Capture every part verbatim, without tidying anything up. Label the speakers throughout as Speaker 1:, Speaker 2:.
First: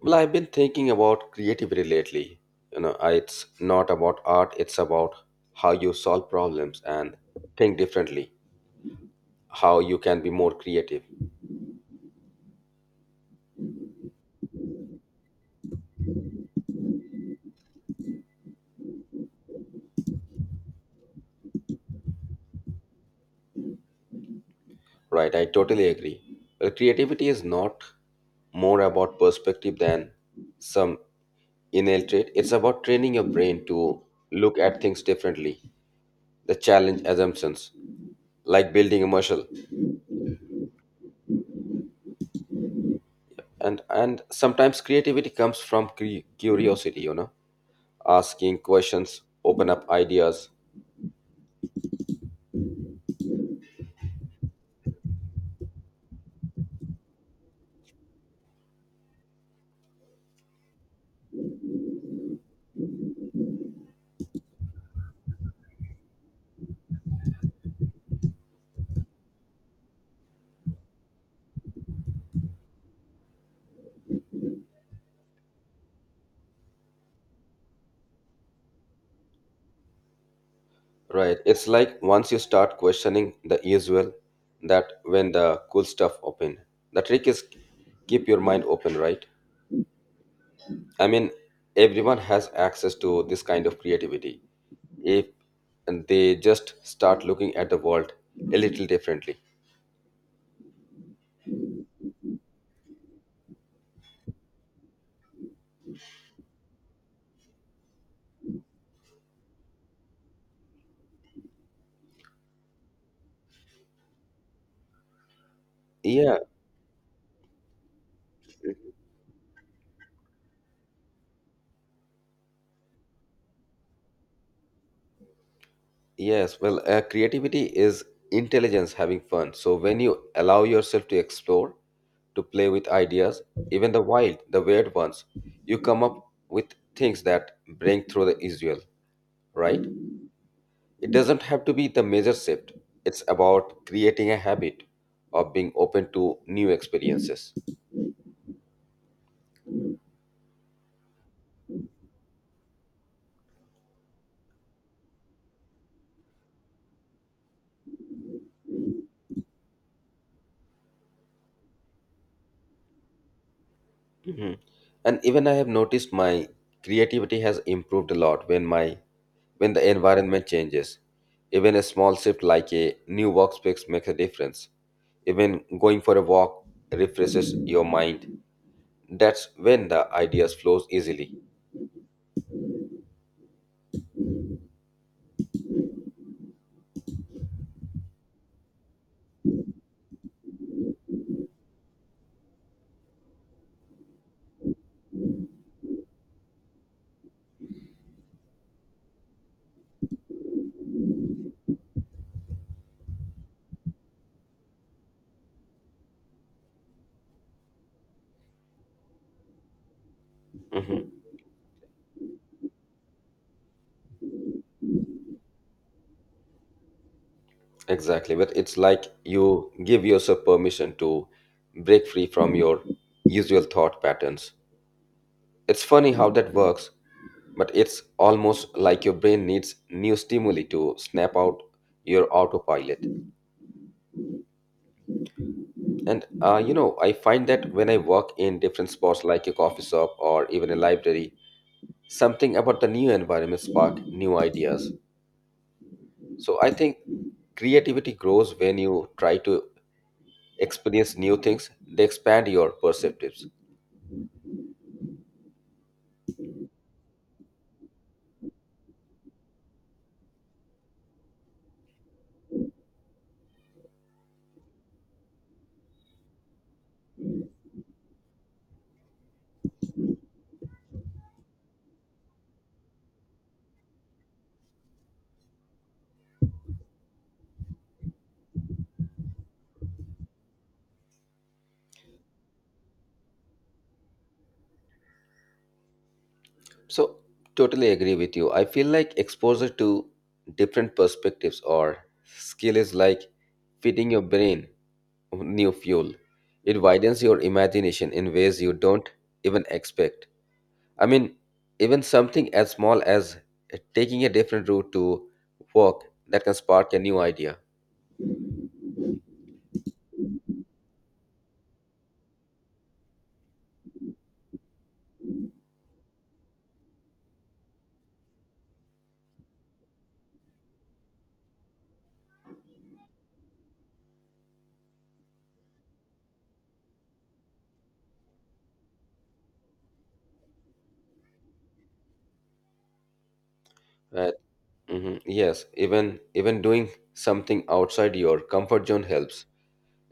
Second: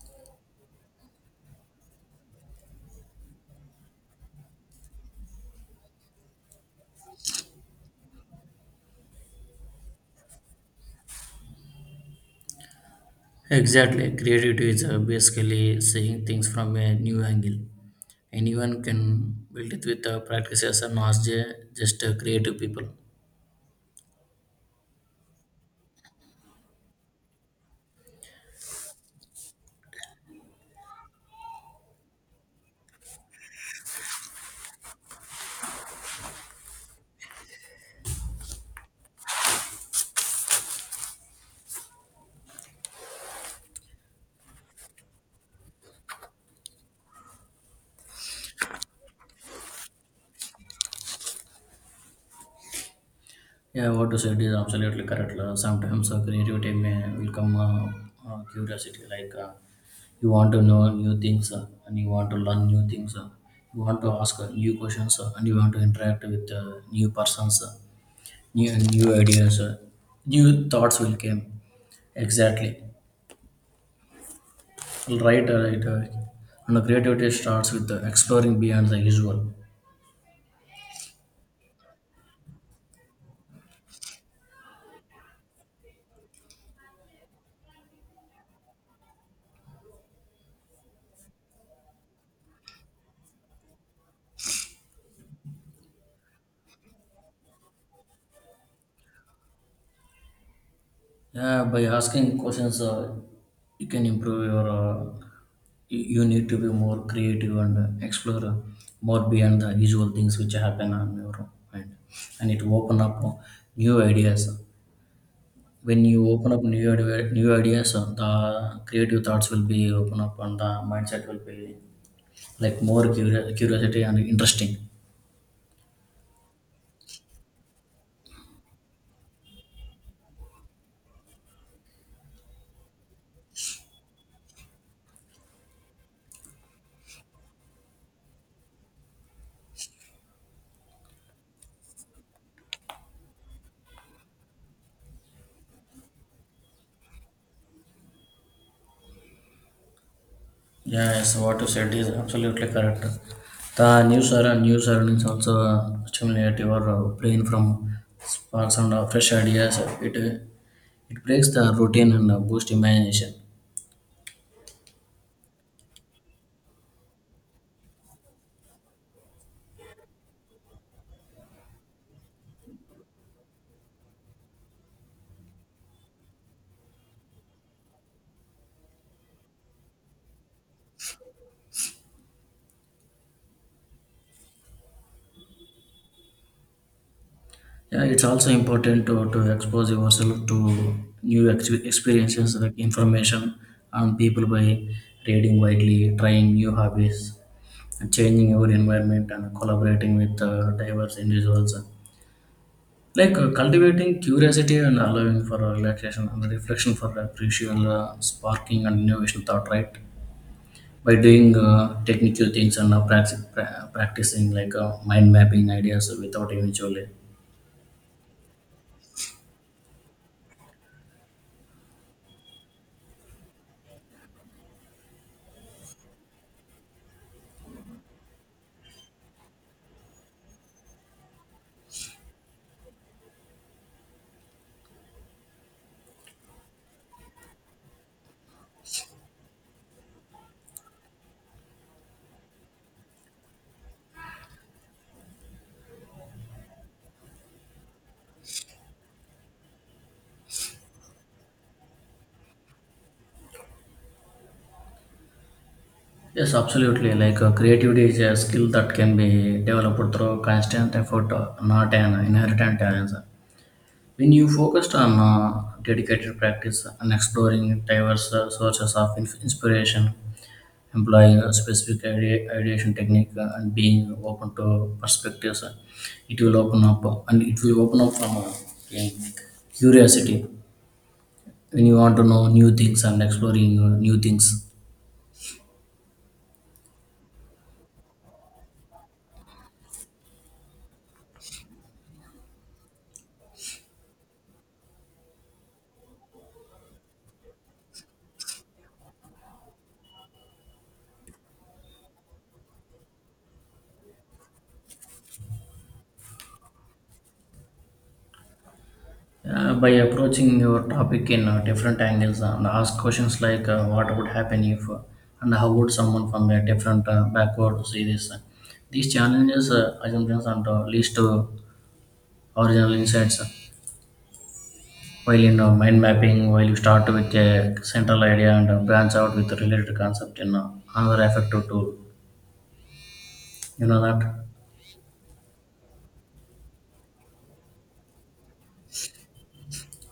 Speaker 1: Well, I've been thinking about creativity lately. You know, I- it's not about art, it's about how you solve problems and think differently, how you can be more creative.
Speaker 2: Exactly. Creativity is uh, basically seeing things from a new angle. Anyone can build it with uh, practices and not ju- just uh, creative people.
Speaker 1: Right, I totally agree. Well, creativity is not more about perspective than some innate trait, it's about training your brain to look at things differently, the challenge assumptions, like building a muscle. And, and sometimes creativity comes from cre- curiosity, you know. Asking questions open up ideas,
Speaker 2: Yeah, what you said is absolutely correct. Uh, sometimes uh, creativity may will come uh, uh, curiosity, like uh, you want to know new things uh, and you want to learn new things. Uh, you want to ask uh, new questions uh, and you want to interact with uh, new persons, uh, new new ideas, uh, new thoughts will come. Exactly. Right, right, right. And the creativity starts with the exploring beyond the usual.
Speaker 1: right. It's like once you start questioning the usual, that when the cool stuff open. The trick is keep your mind open, right? i mean everyone has access to this kind of creativity if they just start looking at the world a little differently.
Speaker 2: Yeah, by asking questions, uh, you can improve your. Uh, you you need to be more creative and uh, explore uh, more beyond the usual things which happen on your mind, and it open up uh, new ideas. When you
Speaker 1: Yeah.
Speaker 2: open up new idea- new ideas, uh, the creative thoughts will be open up, and the mindset will be like more curi- curiosity and interesting.
Speaker 1: Yes, well, uh, creativity is intelligence having fun. So when you allow yourself to explore, to play with ideas, even the wild, the weird ones, you come up with things that break through the usual, right? It doesn't have to be the major shift. It's about creating a habit of being open to new experiences.
Speaker 2: Yes, what you said is absolutely correct. The news era, news earnings also uh, stimulate your uh, brain from sparks and uh, fresh ideas. It uh, it breaks the routine and uh, boost imagination.
Speaker 1: Mhm. And even I have noticed my creativity has improved a lot when my when the environment changes. Even a small shift like a new workspace makes a difference. Even going for a walk refreshes your mind. That's when the ideas flows easily.
Speaker 2: Yeah, it's also important to, to expose yourself to new ex- experiences like information and people by reading widely, trying new hobbies, and changing your environment, and collaborating with uh, diverse individuals. Like uh, cultivating curiosity and allowing for relaxation and reflection for appreciable uh, sparking and innovation thought, right?
Speaker 1: Mhm.
Speaker 2: By doing uh, technical things and uh, practi- pra- practicing like uh, mind mapping ideas without eventually.
Speaker 1: Exactly, but it's like you give yourself permission to break free from your usual thought patterns. It's funny how that works, but it's almost like your brain needs new stimuli to snap out your autopilot. And uh, you know, I find that when I work in different spots like a coffee shop or even a library, something about the new environment spark new ideas. So I think creativity grows when you try to experience new things. They expand your perceptives.
Speaker 2: Yes, absolutely. Like uh, creativity is a skill that can be developed through constant effort, uh, not an inherited talent. When you focused on uh, dedicated practice and exploring diverse uh, sources of inf- inspiration, employing a specific idea, ideation technique uh, and being open to perspectives uh, it will open up uh, and it will open up from uh, in curiosity when you want to know new things and exploring uh, new things
Speaker 1: So, totally agree with you. I feel like exposure to different perspectives or skill is like feeding your brain new fuel. It widens your imagination in ways you don't even expect. I mean, even something as small as taking a different route to work, that can spark a new idea.
Speaker 2: uh, by approaching your topic in uh, different angles uh, and ask questions like uh, what would happen if uh, and how would someone from a different uh, backward see this these challenges uh, assumptions and uh, leads to original insights uh, while you know mind mapping while you start with a central idea and uh, branch out with related concept in uh, another effective tool you know
Speaker 1: Right.
Speaker 2: that
Speaker 1: Mhm. Yes, even even doing something outside your comfort zone helps.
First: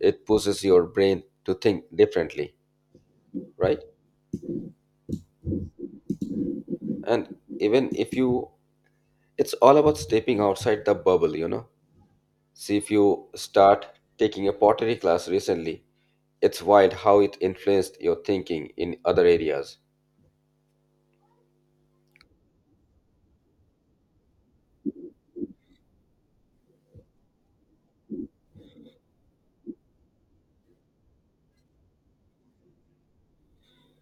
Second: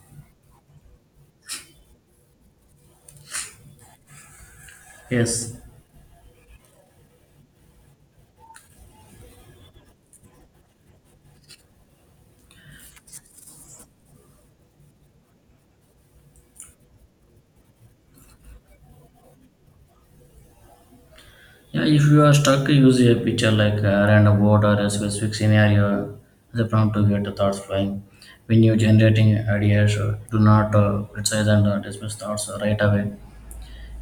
Speaker 1: It pushes your brain to think differently, right?
Speaker 2: yes.
Speaker 1: And even if you, it's all about stepping outside the bubble, you know. See if you start taking a pottery class recently, it's wild how it influenced your thinking in other areas.
Speaker 2: Yeah, if you are stuck use a picture like a random word or a specific scenario as a prompt to get the thoughts flying when you're generating ideas uh, do not uh, criticize and uh, dismiss thoughts uh, right away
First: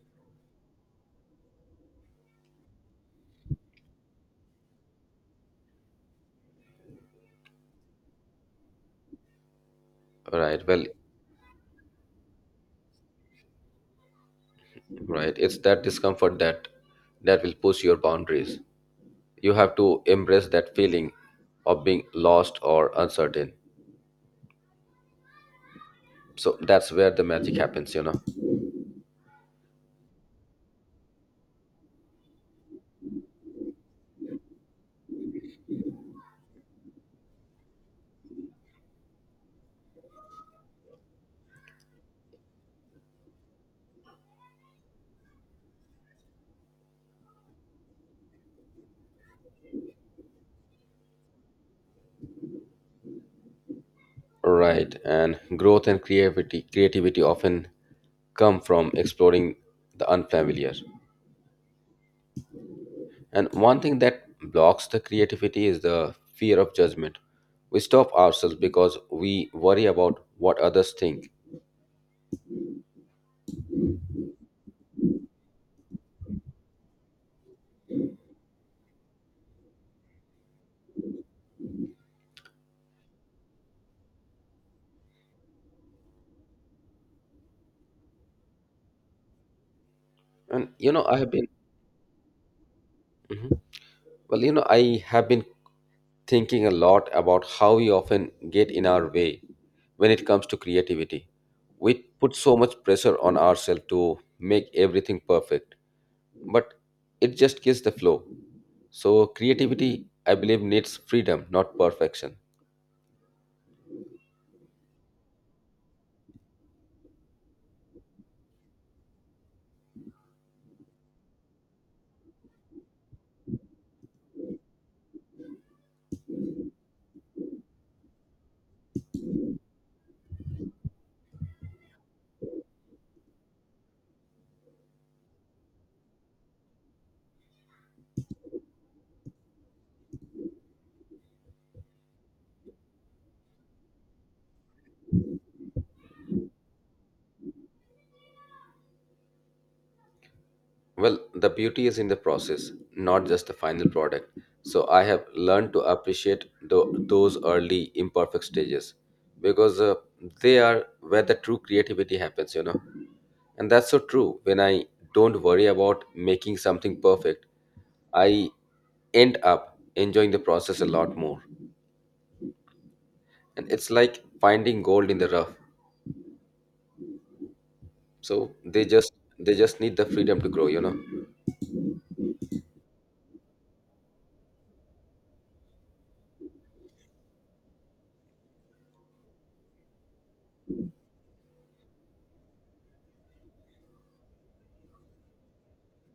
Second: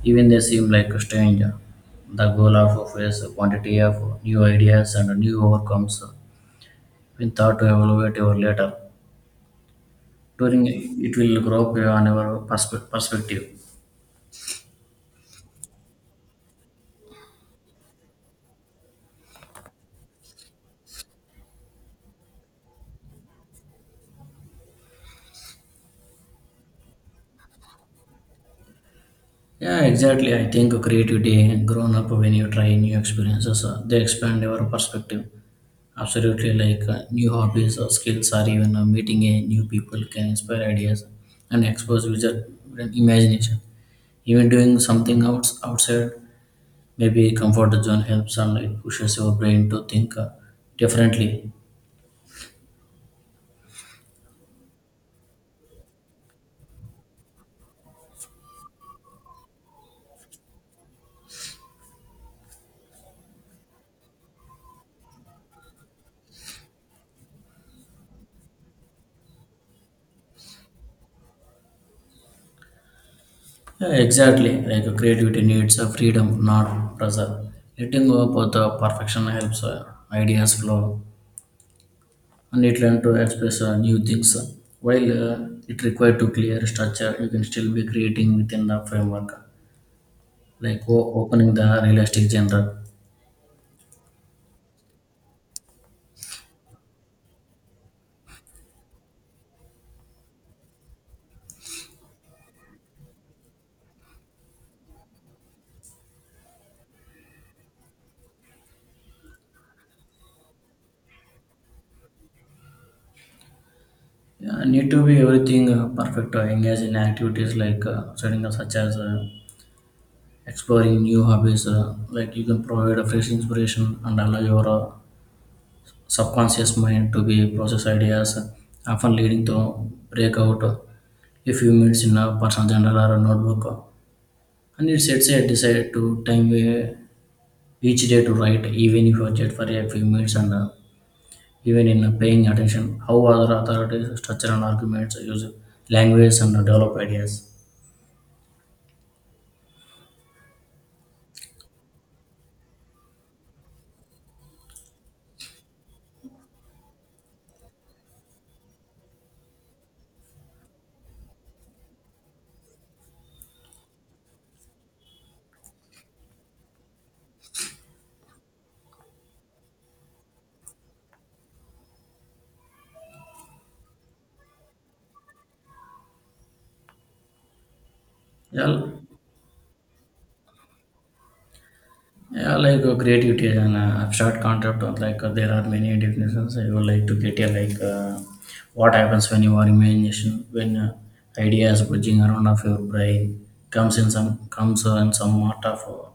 Speaker 2: even they seem like strange uh, the goal of is a quantity of new ideas and new overcomes uh, when thought to evaluate your later
Speaker 1: Right.
Speaker 2: during
Speaker 1: well
Speaker 2: it will grow up on our perspe- perspective.
Speaker 1: right it's that discomfort that that will push your boundaries. You have to embrace that feeling of being lost or uncertain, so that's where the magic happens, you know.
Speaker 2: Yeah, exactly, I think creativity grown up when you try new experiences uh, they expand your perspective absolutely like uh, new hobbies or skills or even uh, meeting a new people can inspire ideas and expose user imagination even doing something outs- outside maybe comfort zone helps and it pushes your brain to think uh, differently.
Speaker 1: Right, and growth and creativity creativity often come from exploring the unfamiliar. And one thing that blocks the creativity is the fear of judgment. We stop ourselves because we worry about what others think.
Speaker 2: Yeah, exactly. Like uh, creativity needs a freedom, not pressure. Letting go of the perfection helps uh, ideas flow, and it learn to express uh, new things. While uh, it required to clear structure, you can still be creating within the framework,
Speaker 1: And
Speaker 2: like
Speaker 1: you know,
Speaker 2: o-
Speaker 1: I have been,
Speaker 2: opening the realistic genre.
Speaker 1: Mhm. Well, you know, I have been thinking a lot about how we often get in our way when it comes to creativity. We put so much pressure on ourselves to make everything perfect, but it just kills the flow. So, creativity, I believe, needs freedom, not perfection.
Speaker 2: Yeah, need to be everything uh, perfect. Uh, engage in activities like uh, setting up such as uh, exploring new hobbies. Uh, like you can provide a fresh inspiration and allow your uh, subconscious mind to be process ideas, often leading to breakout if few minutes in a personal journal or a notebook. And it sets a decide to time uh, each day to write, even if you chat for a few minutes and uh, even in uh, paying attention, how other authorities structure and arguments use language and develop ideas.
Speaker 1: Well, the beauty is in the process, not just the final product. So I have learned to appreciate tho- those early imperfect stages because uh, they are where the true creativity happens, you know. And that's so true. When I don't worry about making something perfect, I end up enjoying the process a lot more. And it's like finding gold in the rough. So
Speaker 2: Yeah,
Speaker 1: they just they just need the freedom to grow, you know.
Speaker 2: Yeah, like uh, creativity is an uh, abstract concept. Or like uh, there are many definitions. I would like to get here. Like uh, what happens when your imagination, when uh, ideas bridging around of your brain comes in some comes uh, in some part of uh,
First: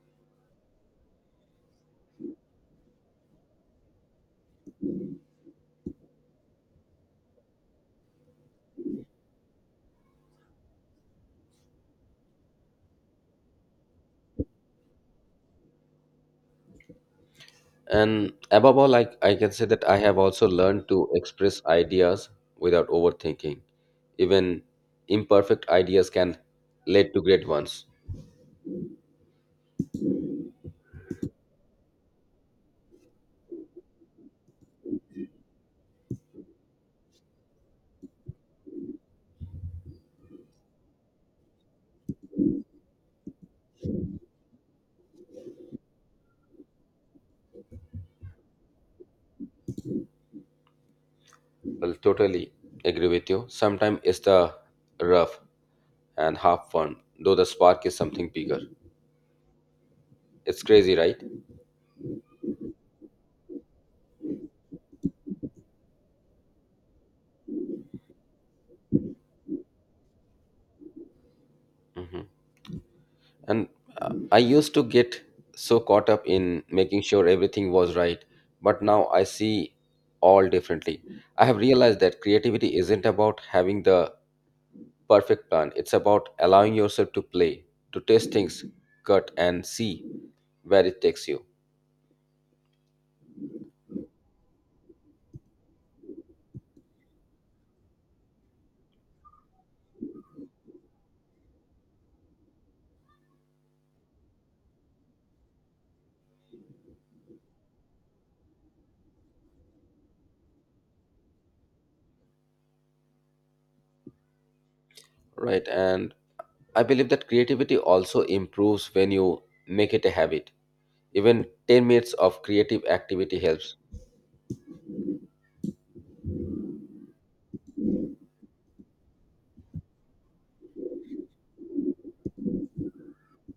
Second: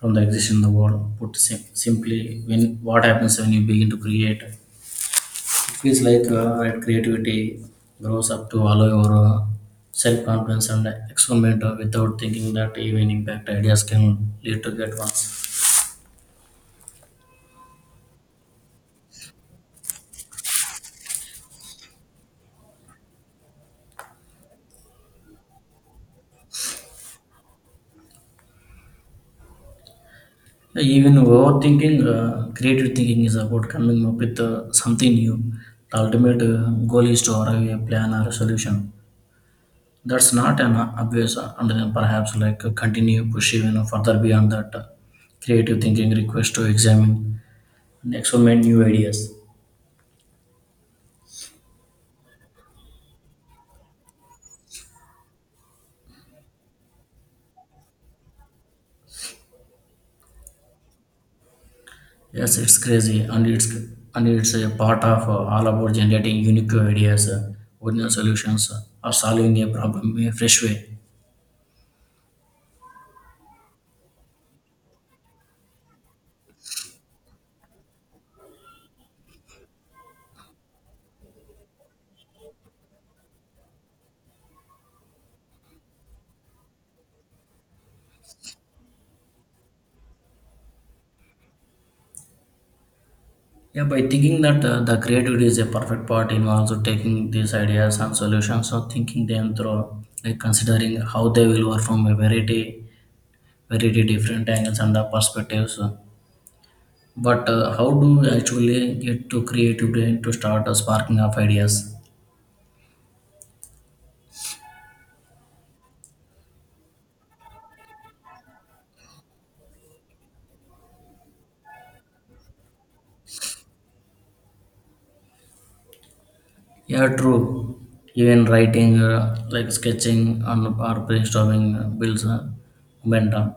Speaker 2: from the existing in the world. Put sim- simply, when what happens when you begin to create, it feels like uh, that creativity grows up to allow your uh, self confidence and experiment uh, without thinking that even impact ideas can lead to get ones.
Speaker 1: And above all, I, I can say that I have also learned to express ideas without overthinking. Even imperfect ideas can lead to great ones.
Speaker 2: Yeah, even overthinking, uh, creative thinking is about coming up with uh, something new. The ultimate uh, goal is to arrive at a plan or a solution. That's not an obvious, uh, and then perhaps like uh, continue push even further beyond that. Uh, creative thinking requests to examine and experiment new ideas.
Speaker 1: Well, totally agree with you. Sometimes it's the rough and half fun, though the spark is something bigger. It's crazy, right?
Speaker 2: Yes, it's crazy, and it's and it's a part of uh, all about generating unique ideas, uh, original solutions, uh, or solving a problem in a fresh way.
Speaker 1: Hmm. And uh, I used to get so caught up in making sure everything was right, but now I see all differently. I have realized that creativity isn't about having the perfect plan. It's about allowing yourself to play, to test things, cut, and see where it takes you,
Speaker 2: Yeah, by thinking that uh, the creativity is a perfect part involves taking these ideas and solutions or thinking them through, like considering how they will work from a variety, variety different angles and the perspectives. But uh, how do you actually get to creativity to start a sparking of ideas?
Speaker 1: right? And I believe that creativity also improves when you make it a habit. Even ten minutes of creative activity helps.
Speaker 2: Yeah, true. Even writing, uh, like sketching and or brainstorming uh, builds uh, momentum.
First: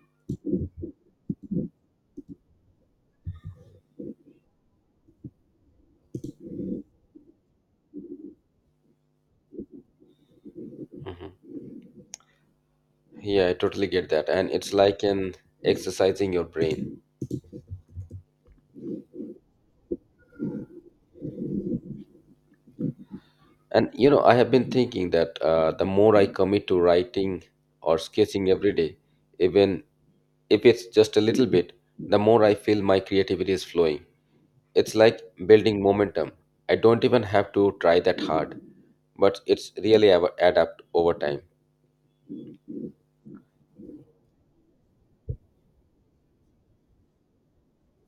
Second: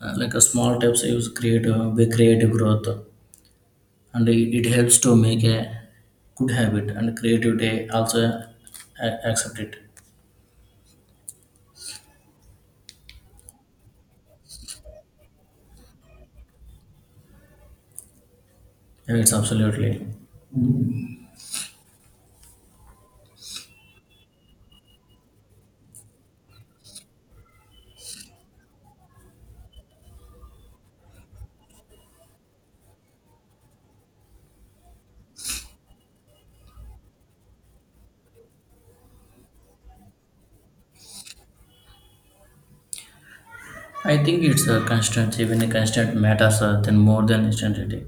Speaker 2: Uh, like a small tips, use creative, be creative growth. And it, it helps to make a good habit and creativity also a- accept it.
Speaker 1: Mhm. Yeah, I totally get that. And it's like an exercising your brain.
Speaker 2: Yeah, it's absolutely.
Speaker 1: And you know, I have been thinking that uh, the more I commit to writing or sketching every day, even if it's just a little bit, the more I feel my creativity is flowing. It's like building momentum. I don't even have to try that hard, but it's really av- adapt over time.
Speaker 2: I think it's a constant even a constant matters uh, than more than instantity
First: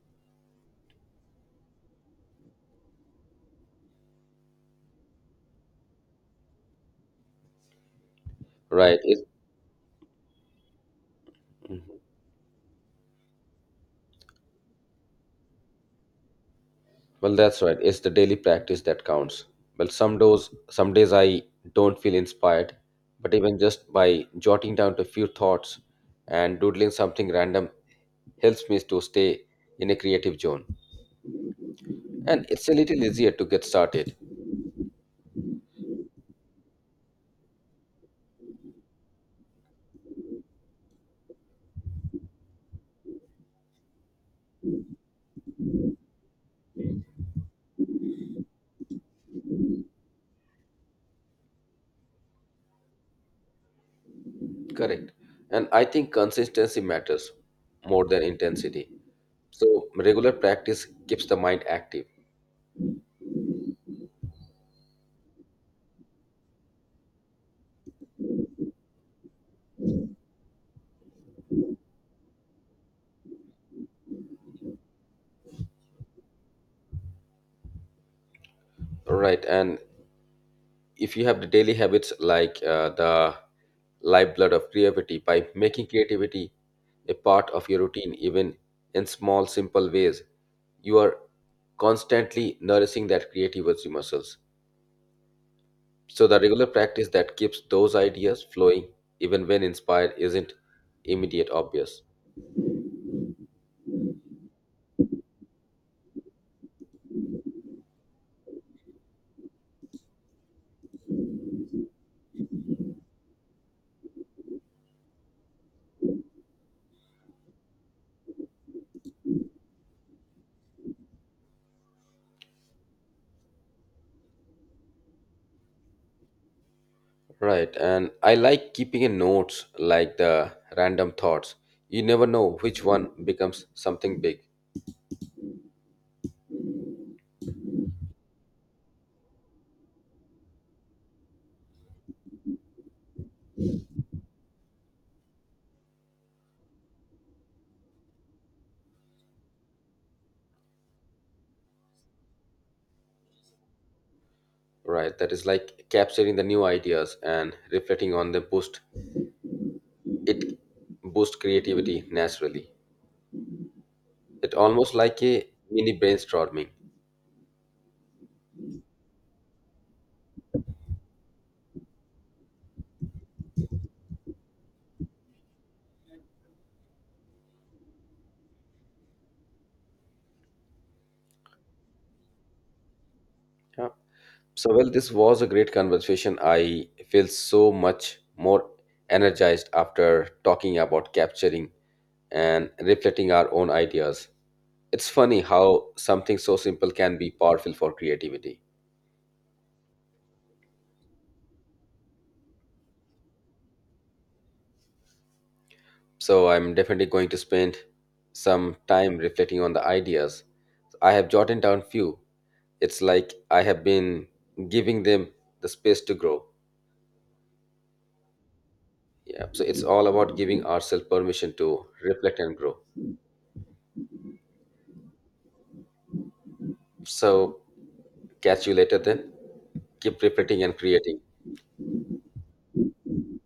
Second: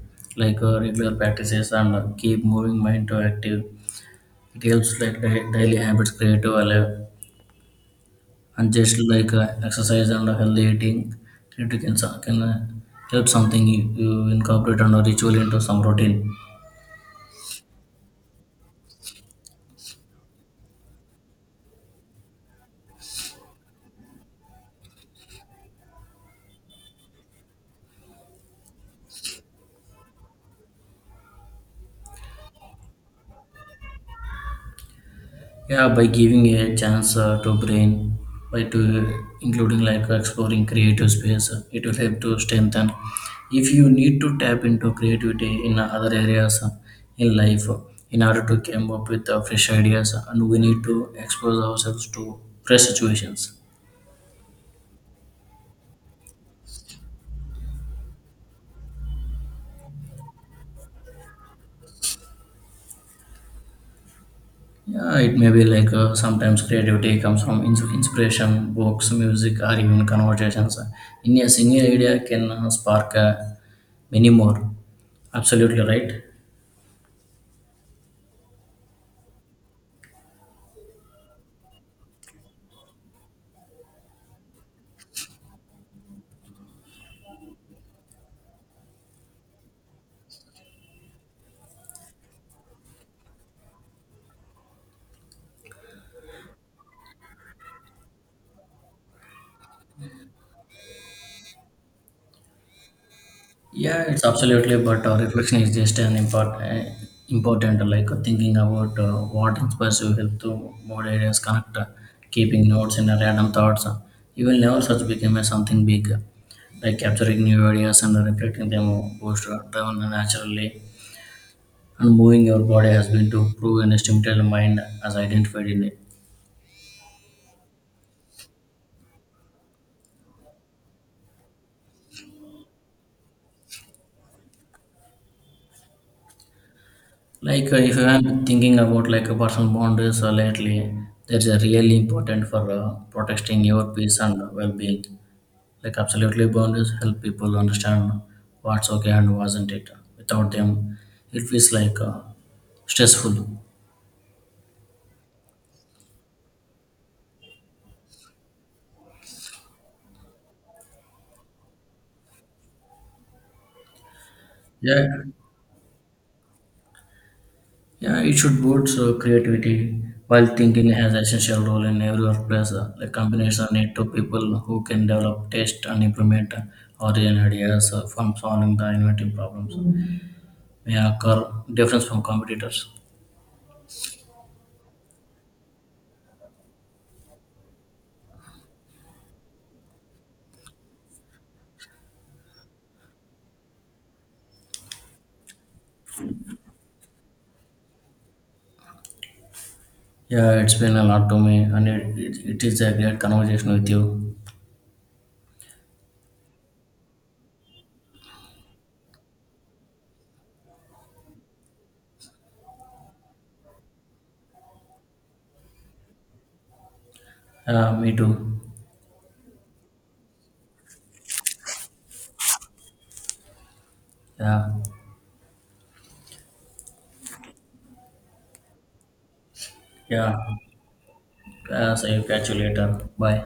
Speaker 2: like uh, regular practices and uh, keep moving mind to active. It helps like di- daily habits creative alive and just
Speaker 1: Right. It,
Speaker 2: like uh, exercise and healthy eating. It can,
Speaker 1: Mhm.
Speaker 2: so- can uh, help something you, you incorporate and a ritual into some routine.
Speaker 1: Well, that's right. It's the daily practice that counts. Well, some days, some days I don't feel inspired, but even just by jotting down a few thoughts and doodling something random helps me to stay in a creative zone. And it's a little easier to get started.
Speaker 2: Yeah, by giving a chance uh, to brain by to including like exploring creative space uh, it will help to strengthen if you need to tap into creativity in other areas uh, in life uh, in order to come up with uh, fresh ideas uh, and we need to expose ourselves to fresh situations.
Speaker 1: Correct. And I think consistency matters more than intensity. So regular practice keeps the mind active.
Speaker 2: Yeah, it may be like uh, sometimes creativity comes from ins- inspiration books music or even conversations in a single idea can uh, spark uh, many more. Absolutely right.
Speaker 1: Right? And if you have the daily habits like uh, the lifeblood of creativity, by making creativity a part of your routine, even in small, simple ways, you are constantly nourishing that creativity muscles. So the regular practice that keeps those ideas flowing, even when inspired, isn't immediate obvious.
Speaker 2: Yeah, it's absolutely. But uh, reflection is just an important, important like thinking about uh, what inspires you, help to more areas, connect, uh, keeping notes and uh, random thoughts. You will never such become a something big, like capturing new ideas and reflecting them boost uh, down naturally. And moving your body has been to prove an estimated mind as identified in it.
Speaker 1: Right, and I like keeping a notes like the random thoughts. You never know which one becomes something big,
Speaker 2: Like uh, if you are thinking about like a personal boundaries uh, lately, that's uh, really important for uh, protecting your peace and well-being. Like absolutely boundaries help people understand what's okay and wasn't it. Without them, it feels like uh, stressful.
Speaker 1: right? That is like capturing the new ideas and reflecting on the boost. It boosts creativity naturally. It almost
Speaker 2: Yeah,
Speaker 1: like a mini brainstorming.
Speaker 2: yeah, it should boost uh, creativity while thinking has essential role in every workplace. Uh, like companies are need to people who can develop, test, and implement uh, origin ideas uh, from solving the inventive problems may occur difference from competitors.
Speaker 1: Yeah. So, well, this was a great conversation. I feel so much more energized after talking about capturing and reflecting our own ideas. It's funny how something so simple can be powerful for creativity.
Speaker 2: Yeah, it's been a lot to me, and it, it, it is a great conversation with you.
Speaker 1: So, I'm definitely going to spend some time reflecting on the ideas. I have jotted down few. It's like I have been giving them the space to grow.
Speaker 2: Yeah, me too.
Speaker 1: Yeah, so it's all about giving ourselves permission to reflect and grow.
Speaker 2: Yeah.
Speaker 1: So, catch you later then. Keep
Speaker 2: Yeah.
Speaker 1: repeating and creating.
Speaker 2: Uh, so you catch you later. Bye.